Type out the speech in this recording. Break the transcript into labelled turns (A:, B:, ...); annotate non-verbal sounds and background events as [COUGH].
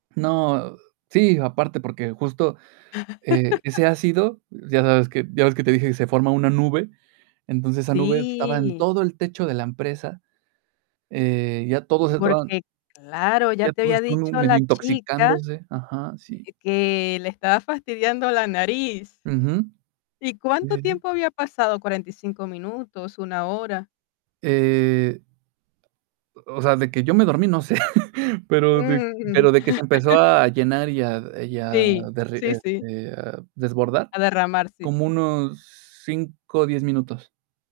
A: No. Sí, aparte porque justo, eh,
B: [LAUGHS]
A: ese ácido, ya sabes, que ya ves que te dije que se forma una nube, entonces esa nube estaba en
B: Sí.
A: todo el techo de la empresa, eh, ya todos estaban
B: Porque, claro, ya
A: ya
B: te
A: todos
B: había
A: estaban
B: dicho
A: medio
B: la chica,
A: intoxicándose, ajá, sí.
B: eh, que le estaba fastidiando la nariz,
A: Ujú.
B: ¿y
A: Sí,
B: cuánto
A: sí, sí.
B: tiempo había pasado? ¿45, minutos, 1 hora?
A: Eh o o sea, de que yo me dormí, no sé, pero de
B: Mm.
A: pero de que se empezó
B: [LAUGHS]
A: a llenar y a y a
B: Sí,
A: derre
B: sí, sí.
A: este, desbordar,
B: A derramar, sí.
A: como unos 5, o 10, minutos.